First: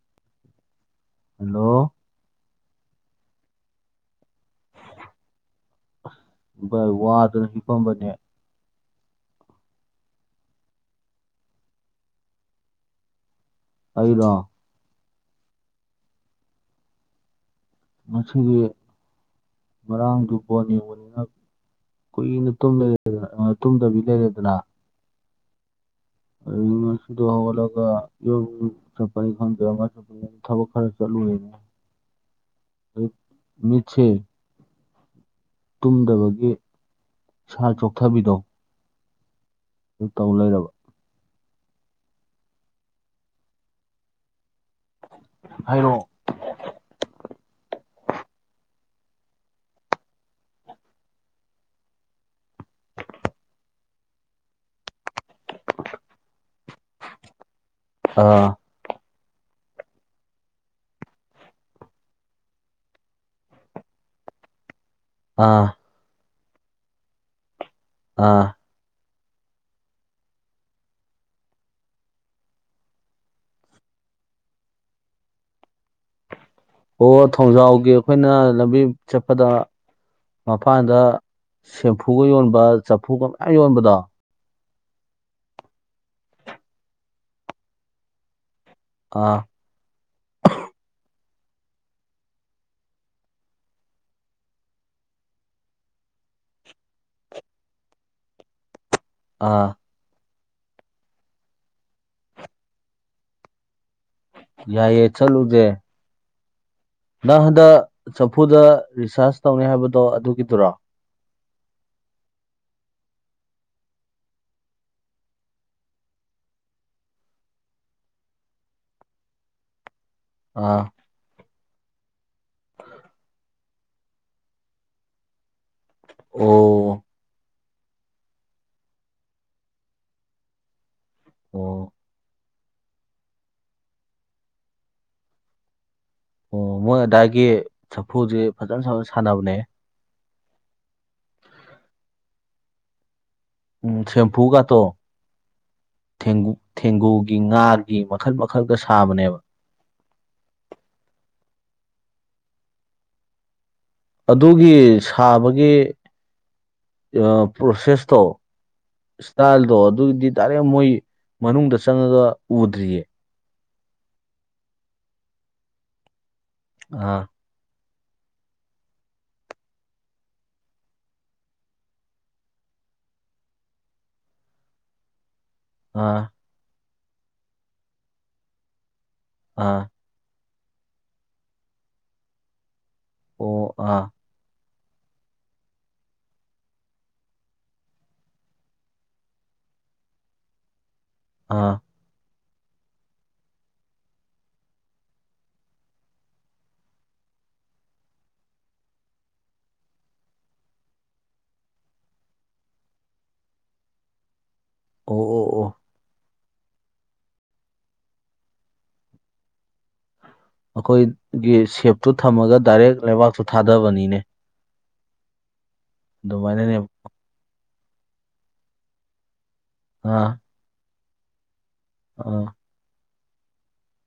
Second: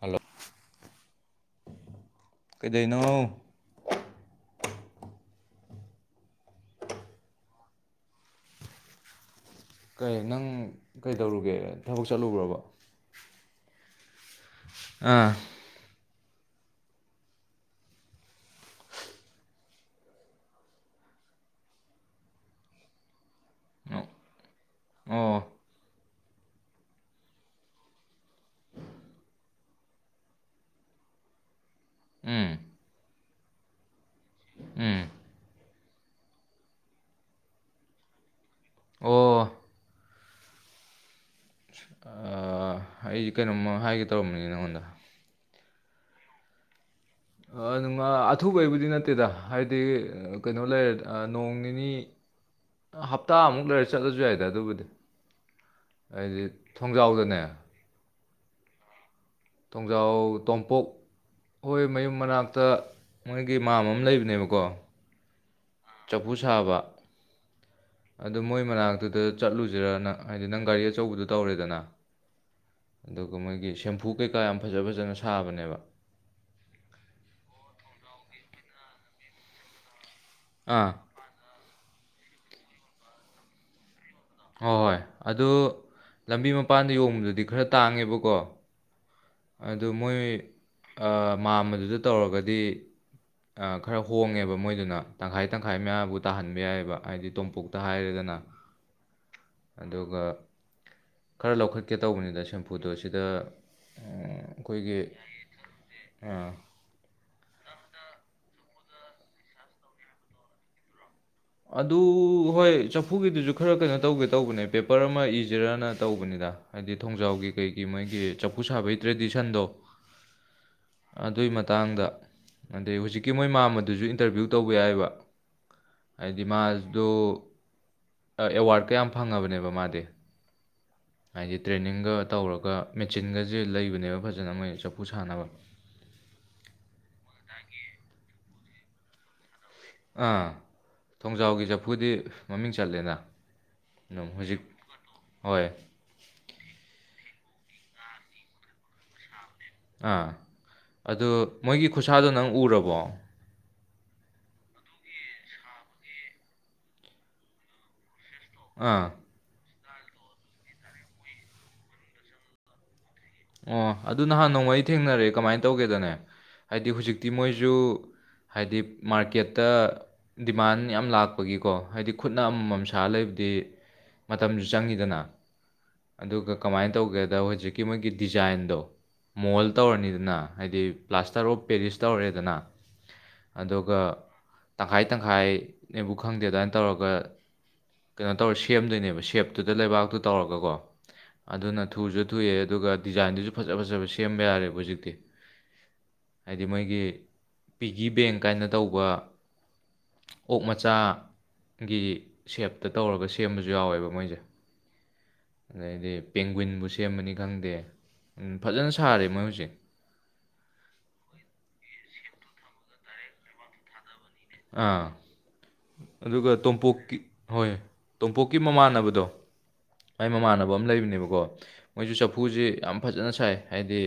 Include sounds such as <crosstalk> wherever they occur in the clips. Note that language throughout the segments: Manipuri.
ꯍꯜꯂꯣ ꯍꯜꯂꯣ ꯀꯩꯗꯧꯔꯤꯅꯣ ꯋꯥꯗꯅ ꯍꯤꯄꯝꯕꯅꯦ ꯀꯩ ꯅꯪ ꯀꯩꯗꯧꯔꯨꯒꯦ ꯊꯕꯛ ꯆꯠꯂꯨꯕ꯭ꯔꯕ ꯑꯩꯔꯣ ꯑꯥ ꯃꯁꯤꯒꯤ ꯃꯔꯥꯡꯗꯨ ꯕꯣꯜ ꯌꯦꯡꯕꯅꯤꯅ ꯀꯨꯏꯅ ꯇꯨꯝꯗꯕꯤ ꯂꯩꯔꯦꯗꯅ ꯑꯣ ꯑꯗꯨ ꯉꯁꯤꯗꯣ ꯍꯧꯒꯠꯂꯒ ꯊꯕꯛ ꯈꯔ ꯆꯠꯂꯨ ꯑꯣꯏꯅ ꯎꯝ ꯃꯤꯠꯁꯦ ꯎꯝ ꯇꯨꯝꯗꯕꯒꯤ ꯁꯥꯔ ꯆꯣꯛꯊꯕꯤꯗꯣ ꯑꯣ ꯑꯗꯨ ꯇꯧ ꯂꯩꯔꯕ ꯑꯩꯁꯦ ꯀꯩꯅꯣꯃ ꯍꯥꯏꯒꯦ ꯇꯧꯔꯝꯕꯅꯤ ꯅꯪꯉꯣꯟꯗ ꯍꯥꯏꯔꯛꯑꯣ ꯑꯊꯨꯕꯩꯕꯨꯗꯤ ꯅꯠꯇꯦꯗ ꯍꯥꯏꯗꯤ ꯀꯩꯅꯣ ꯂꯩꯔꯦ ꯅꯣꯡ ꯅꯤꯅꯤ ꯍꯞꯇꯥꯃꯨꯛ ꯂꯩꯔ ꯆꯠꯂꯁꯨ ꯌꯥꯏꯗ ꯑꯗꯨꯕꯨꯗꯤ ꯍꯥꯏꯗꯤ ꯊꯣꯡꯖꯥꯎꯗꯅꯦ ꯑꯥ ꯇꯣꯡꯖꯥꯎ ꯇꯣꯝꯄꯣꯛ ꯍꯣꯏ ꯃꯌꯨꯝ ꯃꯅꯥꯛꯇ ꯃꯣꯏꯒꯤ ꯃꯥꯝ ꯑꯃ ꯂꯩꯕꯅꯦꯕꯀꯣ ꯑꯥ ꯆꯐꯨ ꯁꯥꯕ ꯑꯗꯨ ꯑꯥ ꯃꯣꯏ ꯃꯅꯥꯛꯇꯨꯗ ꯆꯠꯂꯨꯁꯤꯔ ꯅꯪ ꯍꯥꯏꯗꯤ ꯅꯪ ꯒꯥꯔꯤ ꯑꯆꯧꯕꯗꯣ ꯇꯧꯔꯦꯗꯅ ꯑꯗꯨꯒ ꯃꯣꯏꯒꯤ ꯁꯦꯝꯐꯨ ꯀꯩꯀꯥ ꯌꯥꯝ ꯐꯖ ꯐꯖꯅ ꯁꯥꯕꯅꯦꯕ ꯑꯣ ꯊꯣꯡꯖꯥꯎꯒꯤ ꯑꯩꯈꯣꯏꯅ ꯂꯝꯕꯤ ꯆꯠꯄꯗ ꯑꯥ ꯃꯄꯥꯟꯗ ꯁꯦꯝꯐꯨꯒ ꯌꯣꯟꯕ ꯆꯐꯨꯒ ꯃꯌꯥꯝ ꯌꯣꯟꯕꯗꯣ ꯍ ꯍꯣꯏ ꯑꯗꯨ ꯂꯝꯕꯤ ꯃꯄꯥꯟꯗ ꯌꯣꯡꯕꯗꯨꯗꯤ ꯈꯔ ꯇꯥꯡꯉꯦꯕꯀꯣ ꯑꯥ ꯑꯗꯨ ꯃꯣꯏ ꯃꯥꯝꯕꯗꯨꯗ ꯇꯧꯔꯒꯗꯤ ꯈꯔ ꯍꯣꯡꯉꯦꯕ ꯃꯣꯏꯗꯨꯅ ꯇꯪꯈꯥꯏ ꯇꯪꯈꯥꯏ ꯃꯌꯥꯝꯕꯨ ꯇꯥꯍꯟꯕ ꯌꯥꯏꯑꯕ ꯍꯥꯏꯗꯤ ꯇꯣꯝꯄꯣꯛꯇ ꯍꯥꯏꯔꯦꯗꯅ ꯑꯥ ꯑꯗꯨꯒ ꯈꯔ ꯂꯧꯈꯠꯀꯦ ꯇꯧꯕꯅꯤꯗ ꯁꯦꯝꯄꯨꯗꯣ ꯁꯤꯗ ꯎꯝ, ꯑꯩꯈꯣꯏꯒꯤ ꯌꯥꯏꯌꯦ ꯆꯂꯨꯖꯦ ꯑꯥ ꯅꯪ ꯍꯟꯗꯛ ꯆꯐꯨꯗ ꯔꯤꯆꯥꯥꯔꯖ ꯇꯧꯅꯤ ꯍꯥꯏꯕꯗꯣ ꯑꯗꯨꯒꯤꯗꯨꯔꯥ ꯑꯗꯨ ꯍꯣꯏ ꯆꯐꯨꯒꯤꯗꯨꯁꯨ ꯈꯔ ꯀꯩꯅꯣ ꯇꯧꯒꯦ ꯇꯧꯕꯅꯦ ꯄꯦꯄꯔ ꯑꯃ ꯏꯁꯤꯔꯅ ꯇꯧꯕꯅꯤꯗ ꯍꯥꯏꯗꯤ ꯊꯣꯡꯖꯥꯎꯒꯤ ꯀꯩꯒꯤ ꯃꯣꯏꯒꯤ ꯆꯐꯨ ꯁꯥꯕꯒꯤ ꯇ꯭ꯔꯦꯗꯤꯁꯟꯗꯣ ꯑꯥ ꯑꯗꯨꯒꯤ ꯃꯇꯥꯡꯗ ꯑꯗꯩ ꯍꯧꯖꯤꯛꯀꯤ ꯃꯣꯏ ꯃꯥꯝ ꯑꯗꯨꯁꯨ ꯏꯟꯇꯔꯚ꯭ꯌꯨ ꯇꯧꯕ ꯌꯥꯏꯕ ꯍꯥꯏꯗꯤ ꯑꯣ ꯃꯥꯗꯨ ꯑꯦꯋꯥꯔꯠ ꯀꯌꯥꯝ ꯐꯪꯉꯕꯅꯦꯕ ꯃꯥꯗꯤ ꯍꯥꯏꯗꯤ ꯑꯣ ꯇ꯭ꯔꯦꯅꯤꯡꯒ ꯇꯧꯔꯒ ꯑꯗꯨꯒ ꯃꯦꯆꯤꯟꯒꯁꯦ ꯂꯩꯕꯅꯦꯕ ꯐꯖꯅ ꯃꯣꯏ ꯆꯐꯨ ꯁꯥꯟꯅꯕ ꯑꯣ ꯃꯣꯏ ꯑꯗꯥꯒꯤ ꯆꯐꯨꯁꯦ ꯐꯖꯅ ꯁ ꯁꯥꯟꯅꯕꯅꯦ ꯑꯥ ꯊꯣꯡꯖꯥꯎꯒꯤ ꯆꯐꯨꯗꯤ ꯃꯃꯤꯡ ꯆꯠꯂꯦꯅ ꯎꯝ ꯑꯗꯨꯝ ꯍꯧꯖꯤꯛ ꯁꯦꯝꯄꯐꯨꯒꯇꯣ ꯍꯣꯏ ꯊꯦꯡꯒꯨ ꯊꯦꯡꯒꯨꯒꯤ ꯉꯥ ꯃꯈꯜ ꯃꯈꯜꯒ ꯁꯥꯕꯅꯦꯕ ꯑꯥ ꯑꯗꯨ ꯃꯣꯏꯒꯤ ꯈꯨꯠꯁꯥꯗꯣ ꯅꯪ ꯎꯔꯕꯣ ꯑꯗꯨꯒꯤ ꯁꯥꯕꯒꯤ ꯄ꯭ꯔꯣꯁꯦꯁꯇꯣ ꯑꯥ ꯏꯁꯇꯥꯜꯗꯣ ꯑꯗꯨ ꯑꯗꯨꯒꯤꯗꯤ ꯇꯥꯔꯦ ꯃꯣꯏ ꯃꯅꯨꯡꯗ ꯆꯪꯉꯒ ꯎꯗ꯭ꯔꯤꯌꯦ ꯑꯣ ꯑꯗꯨ ꯅꯍꯥꯟ ꯅꯣꯡꯃꯥ ꯊꯦꯡꯅꯔꯦ ꯀꯃꯥꯏꯅ ꯇꯧꯒꯦꯗꯅꯦ ꯍꯥꯏꯗꯤ ꯑꯥ ꯍꯧꯖꯤꯛꯇꯤ ꯃꯣꯏꯁꯨ ꯍꯥꯏꯗꯤ ꯃꯥꯔꯀꯦꯠꯇ ꯗꯤꯃꯥꯟ ꯌꯥꯝ ꯂꯥꯛꯄꯒꯤꯀꯣ ꯍꯥꯏꯗꯤ ꯈꯨꯠꯅ ꯑꯃꯃꯝ ꯁꯥ ꯂꯩꯕꯗꯤ ꯃꯇꯝꯁꯨ ꯆꯪꯉꯤꯗꯅ ꯑꯥ ꯑꯗꯨꯒ ꯀꯃꯥꯏꯅ ꯇꯧꯒꯦꯗ ꯍꯧꯖꯤꯛꯀꯤ ꯃꯣꯏꯒꯤ ꯗꯤꯖꯥꯏꯟꯗꯣ ꯃꯣꯜ ꯑꯥ ꯇꯧꯔꯅꯤꯗꯅ ꯍꯥꯏꯗꯤ ꯄ꯭ꯂꯥꯁꯇꯔ ꯑꯣꯐ ꯄꯦꯔꯤꯁ ꯇꯧꯔꯦꯗꯅ ꯑꯣ ꯑꯗꯨꯒ ꯑꯥ ꯇꯪꯈꯥꯏ ꯇꯪꯈꯥꯏꯅꯦꯕꯨ ꯈꯪꯗꯦ ꯗꯥꯏꯅ ꯇꯧꯔꯒ ꯀꯩꯅꯣ ꯇꯧꯔ ꯁꯦꯝꯗꯣꯏꯅꯦꯕ ꯁꯦꯞꯇꯨꯗ ꯂꯩꯕꯥꯛꯇꯨ ꯇꯧꯔꯒꯀꯣ ꯑꯥ ꯑꯗꯨꯅ ꯊꯨꯁꯨ ꯊꯣꯛꯑꯦ ꯑꯗꯨꯒ ꯗꯤꯖꯥꯏꯟꯗꯨꯁꯨ ꯐꯖ ꯐꯖꯕ ꯁꯦꯝꯕ ꯌꯥꯔꯦꯕ ꯍꯧꯖꯤꯛꯇꯤ ꯍꯥꯏꯗꯤ ꯃꯣꯏꯒꯤ ꯄꯤꯒꯤ ꯕꯦꯡ ꯀꯥꯏꯅ ꯇꯧꯕ ꯑꯣꯛ ꯃꯆꯥ ꯒꯤ ꯁꯦꯞꯇ ꯇꯧꯔꯒ ꯁꯦꯝꯕꯁꯨ ꯌꯥꯎꯋꯦꯕ ꯃꯣꯏꯁꯦ ꯑꯣ ꯑꯣ ꯑꯣ ꯑꯗꯩꯗꯤ ꯄꯦꯡꯒ꯭ꯋꯤꯟꯕꯨ ꯁꯦꯝꯕꯅꯤ ꯈꯪꯗꯦ ꯎꯝ ꯐꯖꯅ ꯁꯥꯔꯦ ꯃꯣꯏ ꯍꯧꯖꯤꯛ ꯑꯩꯈꯣꯏꯒꯤ ꯁꯦꯞꯇꯨ ꯊꯝꯃꯒ ꯗꯥꯏꯔꯦꯛ ꯂꯩꯕꯥꯛꯇꯨ ꯊꯥꯗꯕꯅꯤꯅꯦ ꯑꯥ ꯑꯗꯨꯒ ꯑꯗꯨꯃꯥꯏꯅꯅꯦꯕ ꯇꯣꯝꯄꯣꯛꯀꯤ ꯍꯣꯏ ꯇꯣꯝꯄꯣꯛꯀꯤ ꯃꯃꯥꯟꯅꯕꯗꯣ ꯃꯥꯏ ꯑꯥ ꯃꯃꯥꯟꯅꯕ ꯑꯃ ꯂꯩꯕꯅꯦꯕ ꯑꯗꯨꯒ ꯃꯣꯏꯁꯨ ꯑꯥ ꯆꯐꯨꯁꯦ ꯌꯥꯝ ꯐꯖꯅ ꯁꯥꯏ ꯍꯥꯏꯗꯤ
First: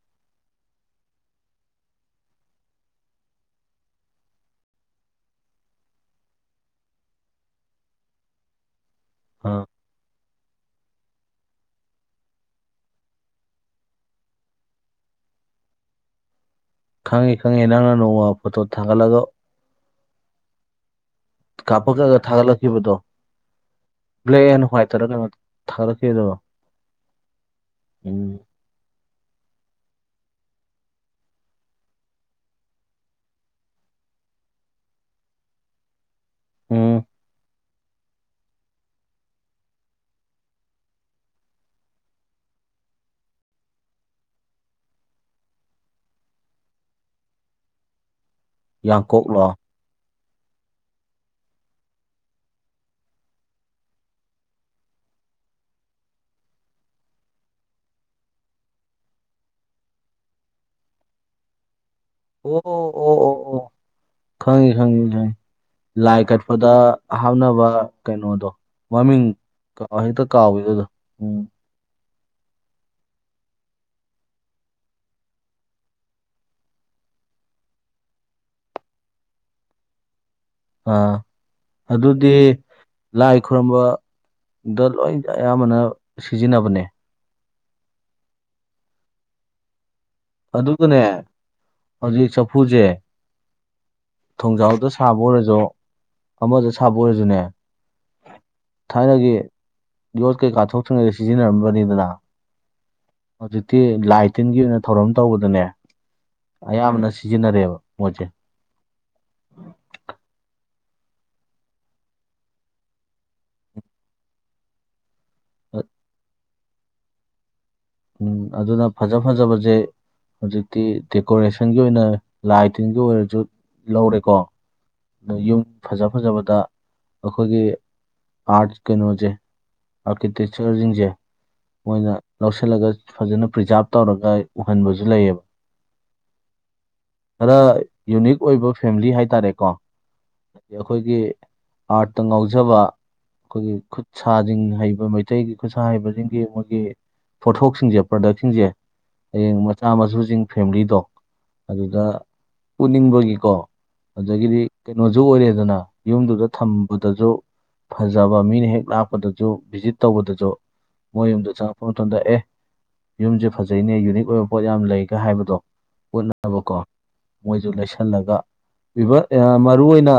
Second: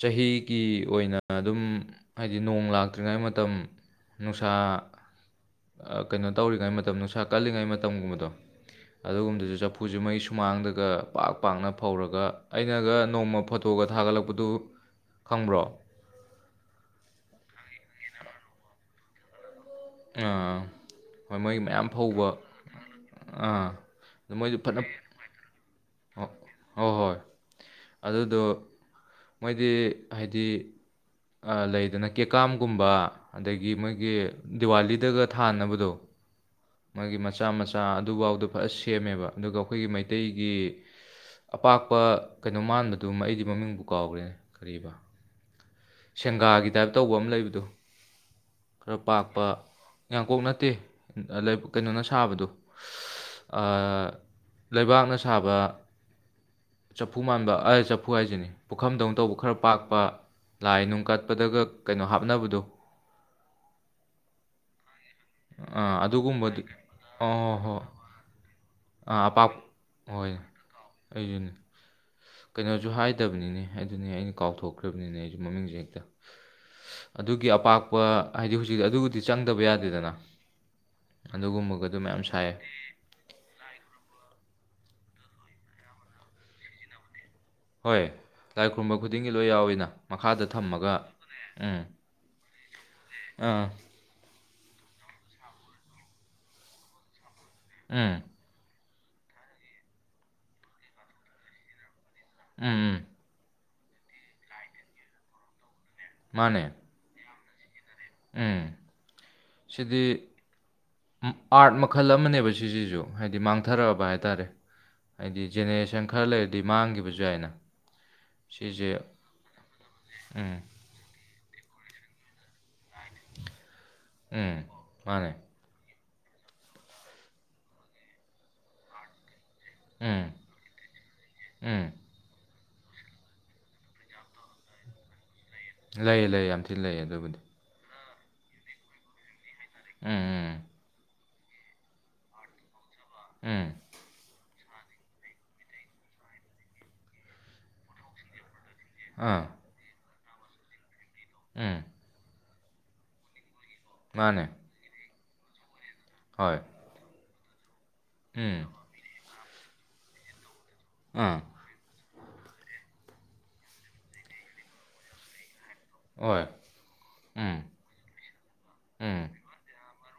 ꯆꯍꯤꯒꯤ ꯑꯣꯏꯅ ꯑꯗꯨꯝ ꯍꯥꯏꯗꯤ ꯅꯣꯡ ꯂꯥꯛꯇ꯭ꯔꯤꯉꯩ ꯃꯇꯝ ꯅꯨꯡꯁꯥ ꯀꯩꯅꯣ ꯇꯧꯔꯤꯉꯩ ꯃꯇꯝ ꯅꯨꯡꯁꯥ ꯀꯜꯂꯤꯉꯩ ꯃꯇꯝꯒꯨꯝꯕꯗꯣ ꯑꯗꯨꯒꯨꯝꯕꯗꯁꯨ ꯑꯥ ꯆꯐꯨꯁꯨ ꯃꯩ ꯁꯨꯃꯥꯡꯗꯒ ꯄꯥꯛ ꯄꯥꯛꯅ ꯐꯧꯔꯒ ꯑꯩꯅꯒ ꯅꯣꯡꯃ ꯐꯣꯇꯣꯒ ꯊꯥꯒꯠꯂꯛꯄꯗꯨ ꯈꯪꯕ꯭ꯔꯣ ꯈꯪꯉꯦ ꯈꯪꯉꯦ ꯅꯪꯅ ꯅꯣꯡꯃ ꯐꯣꯇꯣ ꯊꯥꯡꯒꯠꯂꯒ ꯑꯥ ꯍꯣꯏ ꯃꯩ ꯃꯌꯥꯝ ꯀꯥꯞꯄꯒꯒ ꯐꯧꯕ ꯊꯥꯒꯠꯂꯛꯈꯤꯕꯗꯣ ꯑꯥ ꯑꯗꯨ ꯕ꯭ꯂꯦꯛ ꯃꯣꯏꯗꯨ ꯑꯦꯟ ꯐꯅ ꯍ꯭ꯋꯥꯏꯠ ꯇꯔ ꯀꯩꯅꯣ ꯍꯣ ꯊꯥꯒꯠꯂꯛꯈꯤꯕꯗꯣ ꯍꯣꯏ ꯍꯣꯏ ꯎꯝ ꯑꯗꯨꯗꯣ ꯃꯣꯏꯗꯤ ꯍꯥꯏꯗꯤ ꯂꯩꯗꯅ ꯀꯦꯀꯥꯝꯒꯨꯝꯕ ꯑꯗꯒꯤ ꯃꯣꯏꯒꯤ ꯗꯤꯋꯥꯂꯤꯗꯒ ꯊꯥꯟꯅꯕꯗꯣ ꯎꯝ ꯃꯥꯒꯤ ꯃꯆꯥ ꯃꯁꯨ ꯆꯥ ꯑꯗꯨꯐꯥꯎꯗꯣ ꯐꯖ ꯁꯦꯝꯃꯦꯕ ꯑꯗꯨꯒ ꯑꯩꯈꯣꯏꯒꯤ ꯃꯩꯇꯩꯒꯤ ꯑꯄꯥꯛꯄ ꯀꯩꯅꯣ ꯃꯥꯟꯕꯗꯨꯃ ꯑꯩꯗꯤ ꯃꯃꯤꯡꯕꯨ ꯀꯥꯎꯈ꯭ꯔꯦꯅꯦ ꯀꯔꯤꯕ ꯁꯦꯡꯒꯥꯒꯤ ꯇꯥꯏꯞ ꯇꯧꯕ ꯑꯃ ꯂꯩꯕꯗꯨ ꯌꯥ ꯄꯥꯛꯄ ꯌꯥꯡꯀꯣꯛ ꯅꯠꯇꯦ ꯀꯩꯅꯣꯅ ꯁꯥꯕꯗꯣ ꯂꯩꯕꯥꯛꯅ ꯁꯥꯕ ꯆꯐꯨ ꯃꯥꯟꯕ ꯑ ꯆꯐꯨ ꯍꯥꯏꯁꯤꯅꯤ ꯄꯨꯈꯝꯗꯧꯅ ꯇꯧꯕ ꯈꯔ ꯄꯥꯛꯄ ꯂꯥꯏ ꯅꯨꯡ ꯀꯠꯄꯗꯒ ꯀꯩꯅꯣ ꯑꯣ ꯍꯥꯞꯅꯕꯗꯣ ꯑꯣ ꯑꯣ ꯑꯣ ꯑꯣ ꯍꯪ ꯑꯥ ꯂꯥꯏ ꯑꯗꯨꯒꯨꯝꯕꯗꯨ ꯀꯠꯄꯗ ꯑꯣ ꯍꯣ ꯍꯥꯞꯅꯕ ꯍꯣꯏ ꯀꯩꯅꯣꯗꯣ ꯑꯥ ꯃꯃꯤꯡ ꯑꯄꯥꯛ ꯍꯦꯛꯇ ꯍꯣꯏ ꯀꯥꯎꯋꯤ ꯑꯗꯨꯗꯣ ꯎꯝ ꯀꯩꯅꯣꯖꯨ ꯍꯥꯏꯗꯕꯅꯤꯅꯦ ꯑꯗꯨꯅꯦ ꯑꯩꯅ ꯀꯥꯎꯊꯣꯛꯈ꯭ꯔꯕꯅꯤꯅꯦ ꯑꯩꯁꯨ ꯃꯃꯤꯡꯁꯦ ꯍꯦꯛꯇ ꯑꯗꯨꯒꯤ ꯑꯄꯥꯛꯄ ꯍꯥꯏꯗꯤ ꯍꯧꯖꯤꯛꯇꯤ ꯑꯗꯨꯕꯨꯗꯤ ꯆꯪꯗꯕ ꯌꯥꯗꯦꯗꯅ ꯑꯥ ꯑꯗꯨꯒꯨꯝꯕꯒꯗꯣ ꯃꯌꯥꯝ ꯑꯗꯨꯗꯤ ꯁꯥꯏ ꯂꯥꯏ ꯈꯨꯔꯝꯕꯗ ꯂꯣꯏꯅ ꯑꯌꯥꯝꯕꯅ ꯁꯤꯖꯤꯟꯅꯕꯅꯦ ꯍꯣꯏ ꯂꯥꯏ ꯈꯨꯔꯨꯝꯕ ꯈꯨꯗꯤꯡꯒꯤ ꯂꯣꯏ ꯌꯥꯎꯋꯤꯅ ꯃꯈꯥꯗ ꯊꯝꯃꯒ ꯑꯗꯨꯒꯅꯦ ꯎꯝ ꯍꯧꯖꯤꯛ ꯆꯐꯨꯁꯦ ꯑꯥ ꯊꯣꯡꯖꯥꯎꯗ ꯁꯥꯕ ꯑꯣꯏꯔꯁꯨ ꯑꯃꯗ ꯁꯥꯕ ꯑꯣꯏꯔꯁꯨꯅꯦ ꯎꯝ ꯊꯥꯏꯅꯒꯤ ꯌꯣꯠ ꯀꯩꯀꯥ ꯊꯣꯛꯇ꯭ꯔꯤꯉꯩ ꯁꯤꯖꯤꯟꯅꯔꯝꯕꯅꯤꯗꯅ ꯎꯝ ꯎꯝ ꯍꯧꯖꯤꯛꯇꯤ ꯂꯥꯏ ꯇꯤꯟꯒꯤ ꯑꯣꯏꯅ ꯊꯧꯔꯝ ꯇꯧꯕꯗꯅꯦ ꯃꯥꯅꯦ ꯑꯌꯥꯝꯕꯅꯁꯤ ꯁꯤꯖꯤꯟꯅꯔꯦꯕ ꯃꯣꯏꯁꯦ ꯎꯝ ꯁꯤꯗꯤ ꯑꯥꯔꯠ ꯃꯈꯜ ꯑꯃꯅꯦꯕ ꯁꯤꯁꯤꯁꯨ ꯍꯥꯏꯗꯤ ꯃꯥꯡꯊꯔꯛꯑꯕ ꯍꯥꯏ ꯇꯔꯦ ꯍꯥꯏꯗꯤ ꯖꯦꯅꯦꯔꯦꯁꯟ ꯈꯔ ꯂꯩ ꯃꯥꯡꯈꯤꯕꯁꯨ ꯌꯥꯏꯅ ꯎꯝ ꯑꯗꯨꯅ ꯁꯤꯁꯦ ꯐꯖ ꯐꯖꯕꯁꯦ ꯎꯝ ꯍꯧꯖꯤꯛꯇꯤ ꯗꯦꯀꯣꯔꯦꯁꯟ ꯒꯤ ꯑꯣꯏꯅ ꯂꯥꯏ ꯇꯤꯟꯒꯤ ꯑꯣꯏꯔꯁꯨ ꯂꯧꯔꯦꯀꯣ ꯎꯝ ꯃꯥꯅꯦ ꯃꯣꯏ ꯌꯨꯝ ꯐꯖ ꯐꯖꯕꯗ ꯑꯩꯈꯣꯏꯒꯤ ꯑꯥꯔꯠ ꯀꯩꯅꯣꯖꯦ ꯎꯝ ꯑꯥꯔꯀꯤꯇꯦꯛꯆꯔꯁꯤꯡꯁꯦ ꯎꯝ ꯃꯣꯏꯅ ꯂꯧꯁꯤ ꯂꯒ ꯐꯖꯅ ꯄ꯭ꯔꯤꯖꯥꯕ ꯇꯧꯔꯒ ꯎꯍꯟꯕꯁꯨ ꯂꯩꯌꯦꯕ ꯂꯩꯌꯦ ꯂꯩ ꯌꯥꯝ ꯊꯤꯅ ꯂꯩ ꯑꯗꯨꯕꯨꯗꯤ ꯈꯔ ꯌꯨꯅꯤꯛ ꯑꯣꯏꯕ ꯐꯦꯃꯤꯂꯤ ꯍꯥꯏꯇꯥꯔꯦ ꯀꯣ ꯎꯝ ꯎꯝ ꯑꯗꯤ ꯑꯩꯈꯣꯏꯒꯤ ꯑꯥꯔꯠꯇ ꯉꯥꯎꯖꯕ ꯎꯝ ꯑꯩꯈꯣꯏꯒꯤ ꯈꯨꯠ ꯁꯥꯖꯤꯡ ꯍꯩꯕ ꯃꯩꯇꯩꯒꯤ ꯈꯨꯠꯁꯥ ꯍꯩꯕꯁꯤꯡꯒꯤ ꯃꯣꯏꯒꯤ ꯄꯣꯊꯣꯛꯁꯤꯡꯁꯦ ꯄ꯭ꯔꯗꯛꯁꯤꯡꯁꯦ ꯑꯥ ꯍꯌꯦꯡ ꯃꯆꯥ ꯃꯁꯨ ꯆꯤꯡ ꯐꯦꯃꯤꯂꯤꯗꯣ ꯎꯝ ꯑꯗꯨꯗ ꯄꯨꯟꯅꯤꯡꯕꯒꯤꯀꯣ ꯃꯥꯅꯦ ꯑꯗꯨꯗꯒꯗꯤ ꯀꯩꯅꯣ ꯗꯨ ꯑꯣꯏꯔꯦꯗꯅ ꯌꯨꯝꯗꯨꯗ ꯍꯣꯏ ꯊꯝꯕꯗꯁꯨ ꯐꯖꯕ ꯎꯝ ꯃꯤꯅ ꯍꯦꯛ ꯂꯥꯛꯄꯗ ꯨ ꯚꯤꯖꯤꯠ ꯇꯧꯕꯗꯁꯨ ꯃꯣꯏ ꯑꯥ ꯌꯨꯝꯗ ꯆꯪꯉꯛꯄ ꯃꯇꯝꯗ ꯑꯦ ꯌꯨꯝꯁꯦ ꯐꯖꯩꯅꯦ ꯌꯨꯅꯤꯛ ꯑꯣꯏꯕ ꯄꯣꯠ ꯌꯥꯝꯅ ꯂꯩꯒ ꯍꯥꯏꯕꯗꯣ ꯍꯣꯏ ꯍꯣꯠꯅꯕꯀꯣ ꯎꯝ ꯃꯣꯏꯁꯨ ꯂꯩꯁꯜꯂꯒ ꯎꯝ <unintelligible> ꯃꯔꯨ ꯑꯣꯏꯅ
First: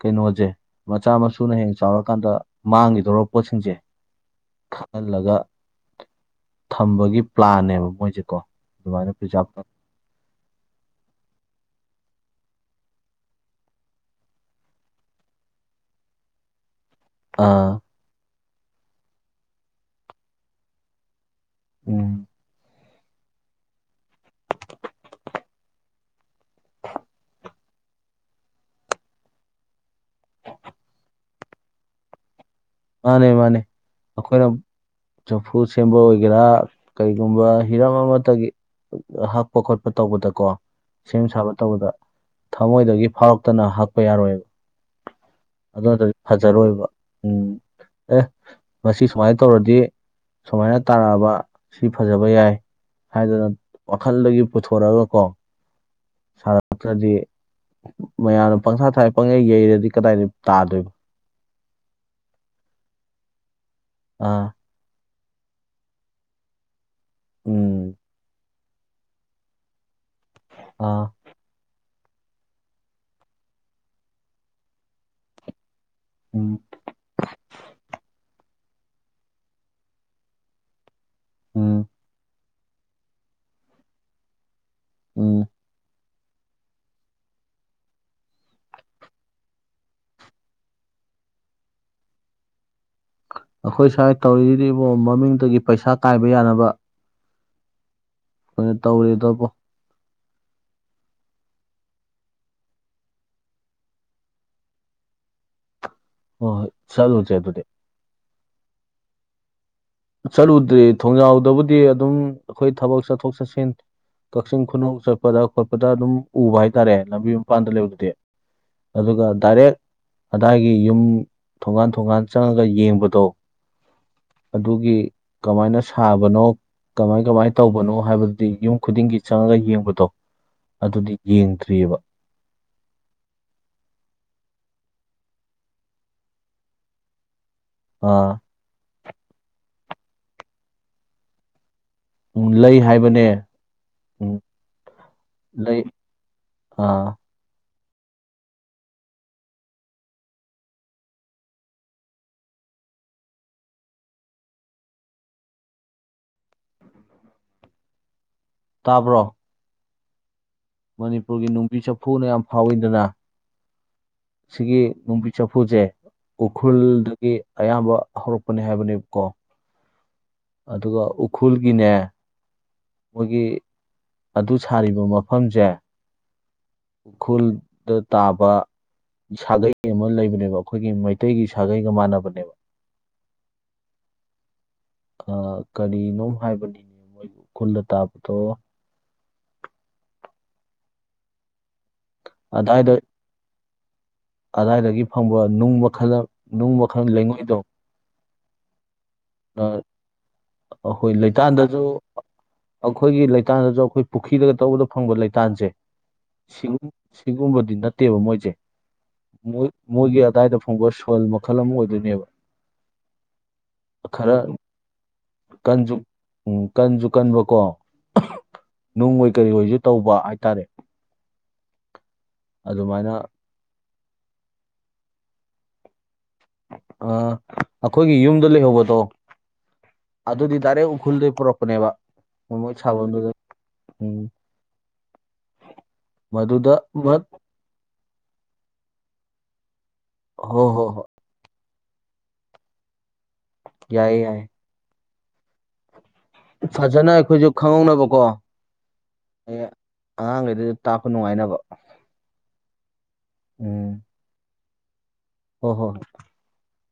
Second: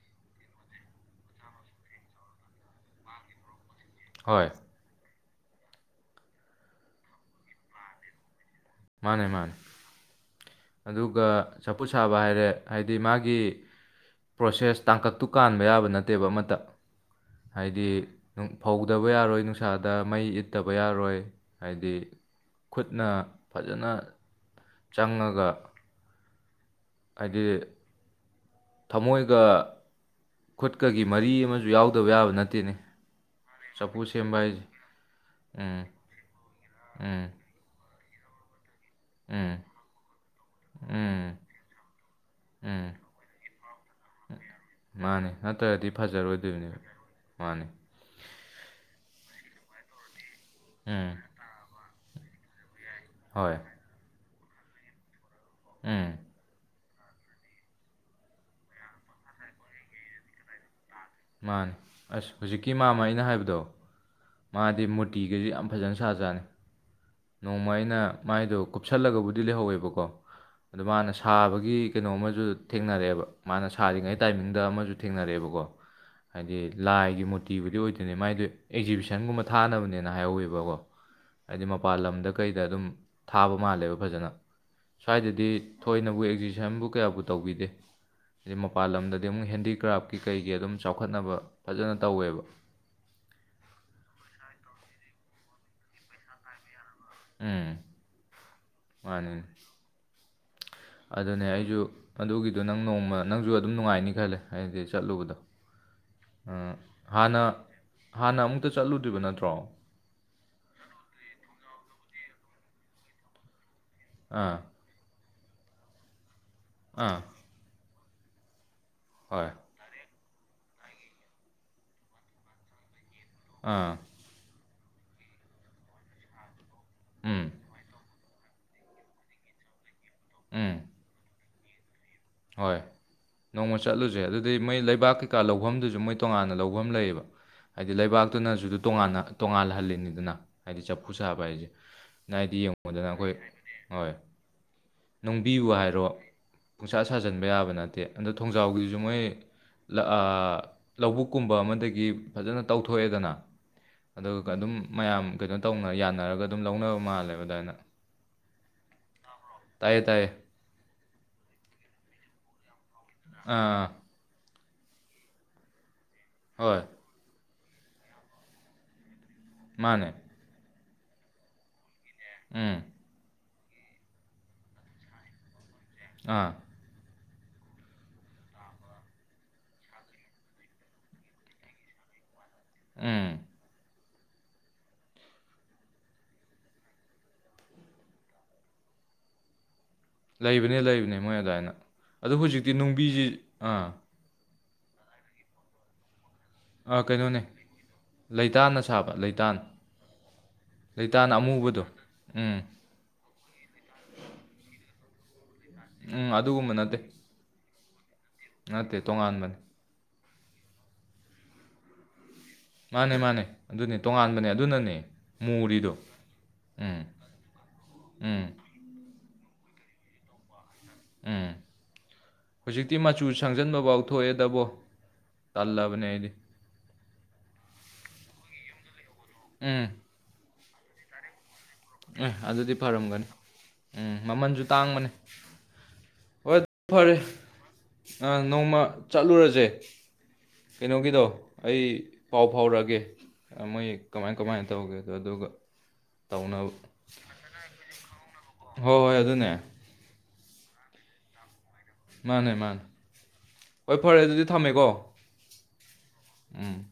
ꯀꯩꯅꯣꯁꯦ ꯃꯆꯥ ꯃꯁꯨꯅ ꯍꯦ ꯆꯥꯎꯔꯀꯥꯟꯗ ꯃꯥꯡꯒꯤꯗꯧꯔ ꯄꯣꯠꯁꯤꯡꯁꯦ ꯍꯣꯏ ꯊꯛꯍꯜꯂꯒ ꯊꯝꯕꯒꯤ ꯄ꯭ꯂꯥꯟꯅꯦꯕ ꯃꯣꯏꯁꯦ ꯀꯣ ꯃꯥꯅꯦ ꯃꯥꯅꯦ ꯑꯗꯨꯒ ꯆꯐꯨ ꯁꯥꯕ ꯍꯥꯏꯔꯦ ꯍꯥꯏꯗꯤ ꯃꯥꯒꯤ ꯄ꯭ꯔꯣꯁꯦꯁ ꯇꯥꯡꯀꯛꯇꯨ ꯀꯥꯟꯕ ꯌꯥꯕ ꯅꯠꯇꯦꯕ ꯑꯃꯇ ꯑꯥ ꯍꯥꯏꯗꯤ ꯐꯧꯗꯕ ꯌꯥꯔꯣꯏ ꯅꯨꯡꯁꯥꯗ ꯃꯩ ꯏꯠꯇꯕ ꯌꯥꯔꯣꯏ ꯍꯥꯏꯗꯤ ꯎꯝ ꯈꯨꯠꯅ ꯐꯖꯅ ꯆꯪꯉꯒ ꯍꯥꯏꯗꯤ ꯊꯃꯣꯏꯒ ꯈꯨꯠꯀꯒꯤ ꯃꯔꯤ ꯑꯃꯁꯨ ꯌꯥꯎꯗꯕ ꯌꯥꯕ ꯅꯠꯇꯦꯅꯦ ꯃꯥꯅꯦ ꯃꯥꯅꯦ ꯆꯐꯨ ꯁꯦꯝꯕ ꯑꯩꯈꯣꯏꯅ ꯍꯥꯏꯁꯦ ꯆꯐꯨ ꯎꯝ ꯁꯦꯝꯕ ꯑꯣꯏꯒꯦꯔꯥ ꯎꯝ ꯀꯩꯒꯨꯝꯕ ꯍꯤꯔꯝꯃꯇꯒꯤ ꯎꯝ ꯍꯛꯄ ꯈꯣꯠꯄ ꯇꯧꯕꯗꯀꯣ ꯁꯦꯝ ꯎꯝ ꯁꯥꯕ ꯇꯧꯕꯗ ꯎꯝ ꯊꯃꯣꯏꯗꯒꯤ ꯐꯥꯎꯔꯛꯇꯅ ꯍꯛꯄ ꯌꯥꯔꯣꯏꯕ ꯃꯥꯅꯦ ꯑꯗꯨ ꯅꯠꯇ꯭ꯔꯗꯤ ꯅꯇꯗꯤ ꯐꯖꯔꯣꯏꯗꯣꯏꯅꯦꯕ ꯐꯖꯔꯣꯏꯕ ꯎꯝ ꯃꯥꯅꯦ ꯑꯦ ꯃꯁꯤ ꯁꯨꯃꯥꯏꯅ ꯇꯧꯔꯗꯤ ꯁꯨꯃꯥꯏꯅ ꯎꯝ ꯇꯥꯔꯛꯑꯕ ꯁꯤ ꯐꯖꯕ ꯌꯥꯏ ꯍꯥꯏꯗꯅ ꯍꯣꯏ ꯋꯥꯈꯜꯗꯒꯤ ꯄꯨꯊꯣꯔꯒ ꯀꯣ ꯎꯝ ꯁꯥꯔꯛꯇ꯭ꯔꯗꯤ ꯃꯌꯥꯝꯅ ꯄꯪꯁꯥ ꯊꯥꯢ ꯄꯪꯌꯩ ꯌꯩꯔꯗꯤ ꯀꯗꯥꯏꯗ ꯇꯥꯗꯣꯏꯕ ꯃꯥꯅꯦ ꯑꯁ ꯍꯧꯖꯤꯛꯀꯤ ꯃꯥꯃ ꯑꯩꯅ ꯍꯥꯏꯕꯗꯣ ꯑꯥ ꯃꯥꯗꯤ ꯃꯨꯠ ꯇꯇꯤꯒꯁꯨ ꯌꯥꯝ ꯐꯖꯅ ꯁꯥꯖꯥꯅꯤ ꯎꯝ ꯅꯣꯡꯃꯩꯅ ꯃꯥꯏꯗꯨꯣ ꯀꯨꯞꯁꯜꯂꯒꯕꯨꯗꯤ ꯂꯩꯍꯧꯋꯦꯕꯀꯣ ꯑꯗꯨ ꯃꯥꯅ ꯑꯥ ꯁꯥꯕꯒꯤ ꯀꯩꯅꯣ ꯑꯃꯁꯨ ꯊꯦꯡꯅꯔꯛꯑꯦꯕ ꯃꯥꯅ ꯁꯥꯔꯤꯉꯩ ꯇꯥꯏꯃꯤꯡꯗ ꯑꯃꯁꯨ ꯊꯦꯡꯅꯔꯛꯑꯦꯕꯀꯣ ꯍꯥꯏꯗꯤ ꯎꯝ ꯂꯥꯏꯒꯤ ꯃꯨꯔꯇꯤꯕꯨꯗꯤ ꯑꯣꯏꯗꯣꯏꯅꯦ ꯃꯥꯏꯗꯨ ꯑꯦꯛꯖꯤꯕꯤꯁꯟꯒꯨꯝꯕ ꯊꯥꯅꯕꯅꯦꯅ ꯍꯥꯏꯍꯋꯦꯕꯀꯣ ꯍꯥꯏꯗꯤ ꯎꯝ ꯃꯄꯥꯟ ꯂꯝꯂꯝꯗ ꯀꯩꯗ ꯑꯗꯨꯝ ꯊꯥꯕ ꯃꯥꯜꯂꯦꯕ ꯐꯖꯅ ꯎꯝ ꯁ꯭ꯋꯥꯏꯗꯗꯤ ꯊꯣꯏꯅ ꯕꯨ ꯑꯦꯛꯖꯤꯕꯤꯁꯟꯕꯨ ꯀꯌꯥꯕꯨ ꯇꯧꯕꯤꯗꯦ ꯍꯥꯏꯩ ꯃꯄꯥꯟ ꯂꯝꯗꯗꯤ ꯑꯃꯨꯛ ꯍꯦꯟꯗꯤꯀ꯭ꯔꯥꯐꯀꯤ ꯀꯩ ꯑꯗꯨ ꯆꯥꯎꯈꯠꯅꯕ ꯐꯖꯅ ꯇꯧꯋꯦꯕ ꯑꯩꯈꯣꯏ ꯁ꯭ꯋꯥꯏ ꯇꯧꯔꯤꯗꯨꯔꯤꯕꯣ ꯃꯃꯤꯡꯗꯒꯤ ꯄꯩꯁꯥ ꯀꯥꯏꯕ ꯌꯥꯅꯕ ꯎꯝ ꯑꯩꯈꯣꯏꯅ ꯃꯥꯅꯤꯅꯦ ꯇꯧꯔꯤꯗꯕ ꯑꯗꯨꯅꯦ ꯑꯩꯁꯨ ꯑꯗꯨꯒꯤꯗꯣ ꯅꯪ ꯅꯣꯡꯃ ꯅꯪꯁꯨ ꯑꯗꯨꯝ ꯅꯨꯡꯉꯥꯏꯅꯤ ꯈꯜꯂꯦ ꯍꯥꯏꯗꯤ ꯆꯠꯂꯨꯕꯗꯣ ꯍꯣꯏ ꯍꯣꯏ ꯆꯠꯂꯨꯁꯦ ꯍꯥꯟꯅ ꯑꯗꯨꯗꯤ ꯍꯥꯟꯅ ꯑꯃꯨꯛꯇ ꯆꯠꯂꯨꯗ꯭ꯔꯤꯕ ꯅꯠꯇ꯭ꯔꯣ ꯇ꯭ꯔꯣ ꯆꯠꯂꯨꯗ꯭ꯔꯤ ꯊꯣꯡꯖꯥꯎꯗꯕꯨꯗꯤ ꯑꯗꯨꯝ ꯑꯩꯈꯣꯏ ꯊꯕꯛ ꯆꯠꯊꯣꯛ ꯆꯠꯁꯤꯟ ꯑꯥ ꯀꯛꯆꯤꯡ ꯈꯨꯅ ꯆ ꯈꯠꯄꯗ ꯈꯣꯠꯄꯗ ꯑꯗꯨꯝ ꯎꯕ ꯍꯥꯏꯇꯥꯔꯦ ꯑꯥ ꯂꯝꯕꯤ ꯃꯄꯥꯟꯗ ꯂꯩꯕꯗꯨꯗꯤ ꯑꯗꯨꯒ ꯍꯣꯏ ꯗꯥꯏꯔꯦꯛ ꯑꯗꯥꯏꯒꯤ ꯌꯨꯝ ꯊꯣꯡꯒꯥꯟ ꯊꯣꯡꯒꯥꯟ ꯆꯪꯉꯒ ꯌꯦꯡꯕꯗꯣ ꯑꯥ ꯑꯗꯨꯒꯤ ꯀꯃꯥꯏꯅ ꯁꯥꯕꯅꯣ ꯀꯃꯥꯏ ꯎꯝ ꯀꯃꯥꯏꯅ ꯇꯧꯕꯅꯣ ꯍꯥꯏꯕꯗꯨ ꯑ ꯌꯨꯝ ꯈꯨꯗꯤꯡꯒꯤ ꯆꯪꯉꯒ ꯌꯦꯡꯕꯗꯣ ꯎꯝ ꯑꯗꯨꯗꯤ ꯌꯦꯡ ꯇ ꯑꯕ ꯍꯣꯏ ꯅꯣꯡꯃ ꯆꯠꯂꯨꯁꯦ ꯑꯗꯨꯗꯤ ꯃꯣꯏ ꯂꯩꯕꯥꯛ ꯀꯩꯀꯥ ꯂꯧꯐꯝꯗꯨꯁꯨ ꯃꯣꯏ ꯇꯣꯉꯥꯟꯅ ꯂꯧꯐꯝ ꯂꯩꯌꯦꯕ ꯍꯥꯏꯗꯤ ꯑꯥ ꯂꯩꯕꯥꯛꯇꯨꯅꯁꯨ ꯇꯣꯉꯥꯟꯅ ꯇꯣꯉꯥꯜꯍꯜꯂꯤꯅꯤ ꯑꯗꯨꯅ ꯍꯥꯏꯗꯤ ꯆꯐꯨ ꯁꯥꯕ ꯍꯥꯏꯁꯦ ꯎꯝ ꯏꯗꯤ ꯂꯩ ꯌꯦꯡꯉꯨꯗꯅ ꯑꯩꯈꯣꯏ ꯍꯥꯏꯕꯅꯦ ꯍꯣꯏ ꯎꯝ ꯅꯪꯕꯤꯌꯨ ꯂꯩ ꯍꯥꯏꯔꯣ ꯥ ꯑꯥ ꯁꯥꯖꯟꯕ ꯌꯥꯕ ꯅꯠꯇꯦ ꯅꯠꯇꯦ ꯑꯗꯣ ꯊꯣꯡꯖꯥꯎꯒꯤꯁꯨ ꯃꯣꯏ ꯂ ꯑꯥ ꯂꯧꯕꯨꯛꯀꯨꯝꯕ ꯑꯃꯗꯒꯤ ꯐꯖꯅ ꯇꯧꯊꯣꯛꯑꯦꯗꯅ ꯑꯗꯨꯒ ꯑꯗꯨꯝ ꯃꯌꯥꯝ ꯀꯩꯅꯣ ꯇꯧꯅ ꯌꯥꯅꯔꯒ ꯑꯗꯨꯝ ꯂꯧꯅꯕ ꯃꯥꯜꯂꯦꯕ ꯑꯗꯥꯏꯅ ꯇꯥꯕ꯭ꯔꯣ ꯇꯥꯏꯌꯦ ꯇꯥꯏꯌꯦ ꯃꯅꯤꯄꯨꯔꯒꯤ ꯅꯨꯡꯕꯤ ꯆꯐꯨꯅ ꯌꯥꯝ ꯐꯥꯎꯋꯤꯗꯅ ꯑꯥ ꯁꯤꯒꯤ ꯅꯨꯡꯕꯤ ꯆꯐꯨꯁꯦ ꯍꯣꯏ ꯎꯈ꯭ꯔꯨꯜꯗꯒꯤ ꯑꯌꯥꯝꯕ ꯍꯧꯔꯛꯄꯅꯤ ꯍꯥꯏꯕꯅꯦꯕ ꯀꯣ ꯃꯥꯟꯅꯦ ꯑꯗꯨꯒ ꯎꯈ꯭ꯔꯨꯜꯒꯤꯅꯦ ꯎꯝ ꯃꯣꯏꯒꯤ ꯑꯗꯨ ꯁꯥꯔꯤꯕ ꯃꯐꯝꯁꯦ ꯑꯥ ꯎꯈ꯭ꯔꯨꯜꯗ ꯇꯥꯕ ꯁꯥꯒꯩ ꯑꯃ ꯂꯩꯕꯅꯦꯕ ꯑꯩꯈꯣꯏꯒꯤ ꯃꯩꯇꯩꯒꯤ ꯁꯥꯒꯩꯒ ꯃꯥꯟꯅꯕꯅꯦꯕ ꯎꯝ ꯀꯔꯤꯅꯣꯝ ꯍꯥꯏꯕꯅꯤꯅꯦ ꯃꯣꯏ ꯎꯈ꯭ꯔꯨꯜꯗ ꯇꯥꯕꯗꯣ ꯂꯩꯕꯅꯤ ꯂꯩꯕꯅꯤ ꯃꯣꯏ ꯑꯗꯥꯏꯅ ꯑꯗꯨ ꯍꯧꯖꯤꯛꯇꯤ ꯑꯗꯥꯏꯗ ꯅꯨꯡꯕꯤꯁꯤ ꯑꯥ ꯑꯗꯥꯏꯗꯒꯤ ꯐꯪꯕ ꯅꯨꯡ ꯃꯈꯜ ꯅꯨꯡ ꯃꯈꯜ ꯂꯩꯉꯣꯏꯗꯣ ꯂꯩꯇꯥꯅ ꯁꯥꯕ ꯂꯩꯇꯥꯟ ꯑꯥ, ꯑꯩꯈꯣꯏ ꯂꯩꯇꯥꯟ ꯂꯩꯇꯥꯟꯗꯁꯨ ꯑꯃꯨꯕꯗꯣ ꯎꯝ ꯑꯩꯈꯣꯏꯒꯤ ꯂꯩꯇꯥꯟꯗꯁꯨ ꯑꯩꯈꯣꯏ ꯄꯨꯈ꯭ꯔꯤꯗꯒ ꯇꯧꯕꯗ ꯐꯪꯕ ꯂꯩꯇꯥꯟꯁꯦ ꯎꯝ ꯑꯗꯨꯒꯨꯝꯕ ꯁꯤꯒꯨꯝꯕ ꯅꯠꯇꯦ ꯁꯤꯒꯨꯝꯕꯗꯤ ꯅꯠ ꯇꯦꯕ ꯃꯣꯏꯖꯦ ꯅꯠꯇꯦ ꯇꯣꯉꯥꯟꯕꯅꯦ ꯃꯣꯏ ꯃꯣꯏꯒꯤ ꯗꯥꯏꯗ ꯐꯪꯕ ꯁꯣꯏꯜ ꯃꯈꯜ ꯑꯃ ꯑꯣꯏꯗꯣꯏꯅꯦꯕ ꯃꯥꯟꯅꯦ ꯃꯥꯟꯅꯦ ꯑꯗꯨꯅꯦ ꯈꯔ ꯇꯣꯉꯥꯟꯕꯅꯦ ꯑꯗꯨꯅꯅꯦ ꯀꯟꯁꯨ ꯃꯨꯔꯤꯗꯣ ꯎꯝ ꯀꯟꯁꯨ ꯀꯟꯕꯀꯣ ꯎꯝ ꯅꯨꯡꯑꯣꯏ ꯀꯩ ꯑꯣꯏꯁꯨ ꯇꯧꯕ ꯍꯥꯏꯇꯥꯔꯦ ꯎꯝ ꯍꯧꯖꯤꯛꯇꯤ ꯑꯗꯨꯃꯥꯏꯅ ꯃꯆꯨ ꯁꯪꯖꯟꯕ ꯐꯥꯎ ꯊꯣꯛꯑꯦꯗꯕꯣ ꯇꯜꯂꯕꯅꯦ ꯑꯩꯗꯤ ꯑ ꯑꯈꯣꯏꯒꯤ ꯌꯨꯝꯗ ꯂꯩꯍꯧꯕꯗꯣ ꯎꯝ ꯑꯗꯨꯗꯤ ꯗꯥꯏꯔꯦꯛ ꯎꯈ꯭ꯔꯨꯜꯗꯩꯩ ꯄꯨꯔꯛ ꯑꯦ ꯑꯗꯨꯗꯤ ꯐꯔꯝꯒꯅꯤ ꯎꯝ ꯃꯃꯜꯁꯨ ꯇꯥꯡꯕꯅꯤ ꯍꯣꯏ ꯃꯗꯨꯗ ꯐꯔꯦ ꯃꯠ ꯑ ꯅꯣꯡꯃ ꯆꯠꯂꯨꯔꯁꯦ ꯍꯣ <unintelligible> ꯍꯣ ꯀꯩꯅꯣ ꯍꯣꯏ ꯀꯗꯣ ꯑꯩ ꯄꯥꯎ ꯐꯥꯎꯔꯛꯑꯒꯦ ꯃꯣꯏ ꯌꯥꯏꯌꯦ ꯀꯃꯥꯏ ꯌꯥꯏꯌꯦ ꯀꯃꯥꯏꯅ ꯇꯧꯒꯦ ꯑꯗꯨ ꯑꯗꯨꯒ ꯇꯧꯅꯕ ꯐꯖꯅ ꯑꯩꯈꯣꯏꯁꯨ ꯈꯪꯍꯧꯅꯕꯀꯣ ꯍꯣꯏ ꯍꯣꯏ ꯑꯗꯨꯅꯦ ꯑꯩ ꯑꯉꯥꯡꯈꯩ ꯑꯗꯨꯗ ꯇꯥꯛꯄ ꯅꯨꯡꯉꯥꯏꯅꯕ ꯃꯥꯅꯦ ꯃꯥꯅꯦ ꯑꯣ ꯐꯔꯦ ꯑꯗꯨ ꯊꯝꯃꯦꯀꯣ ꯍ ꯍꯣ ꯎꯝ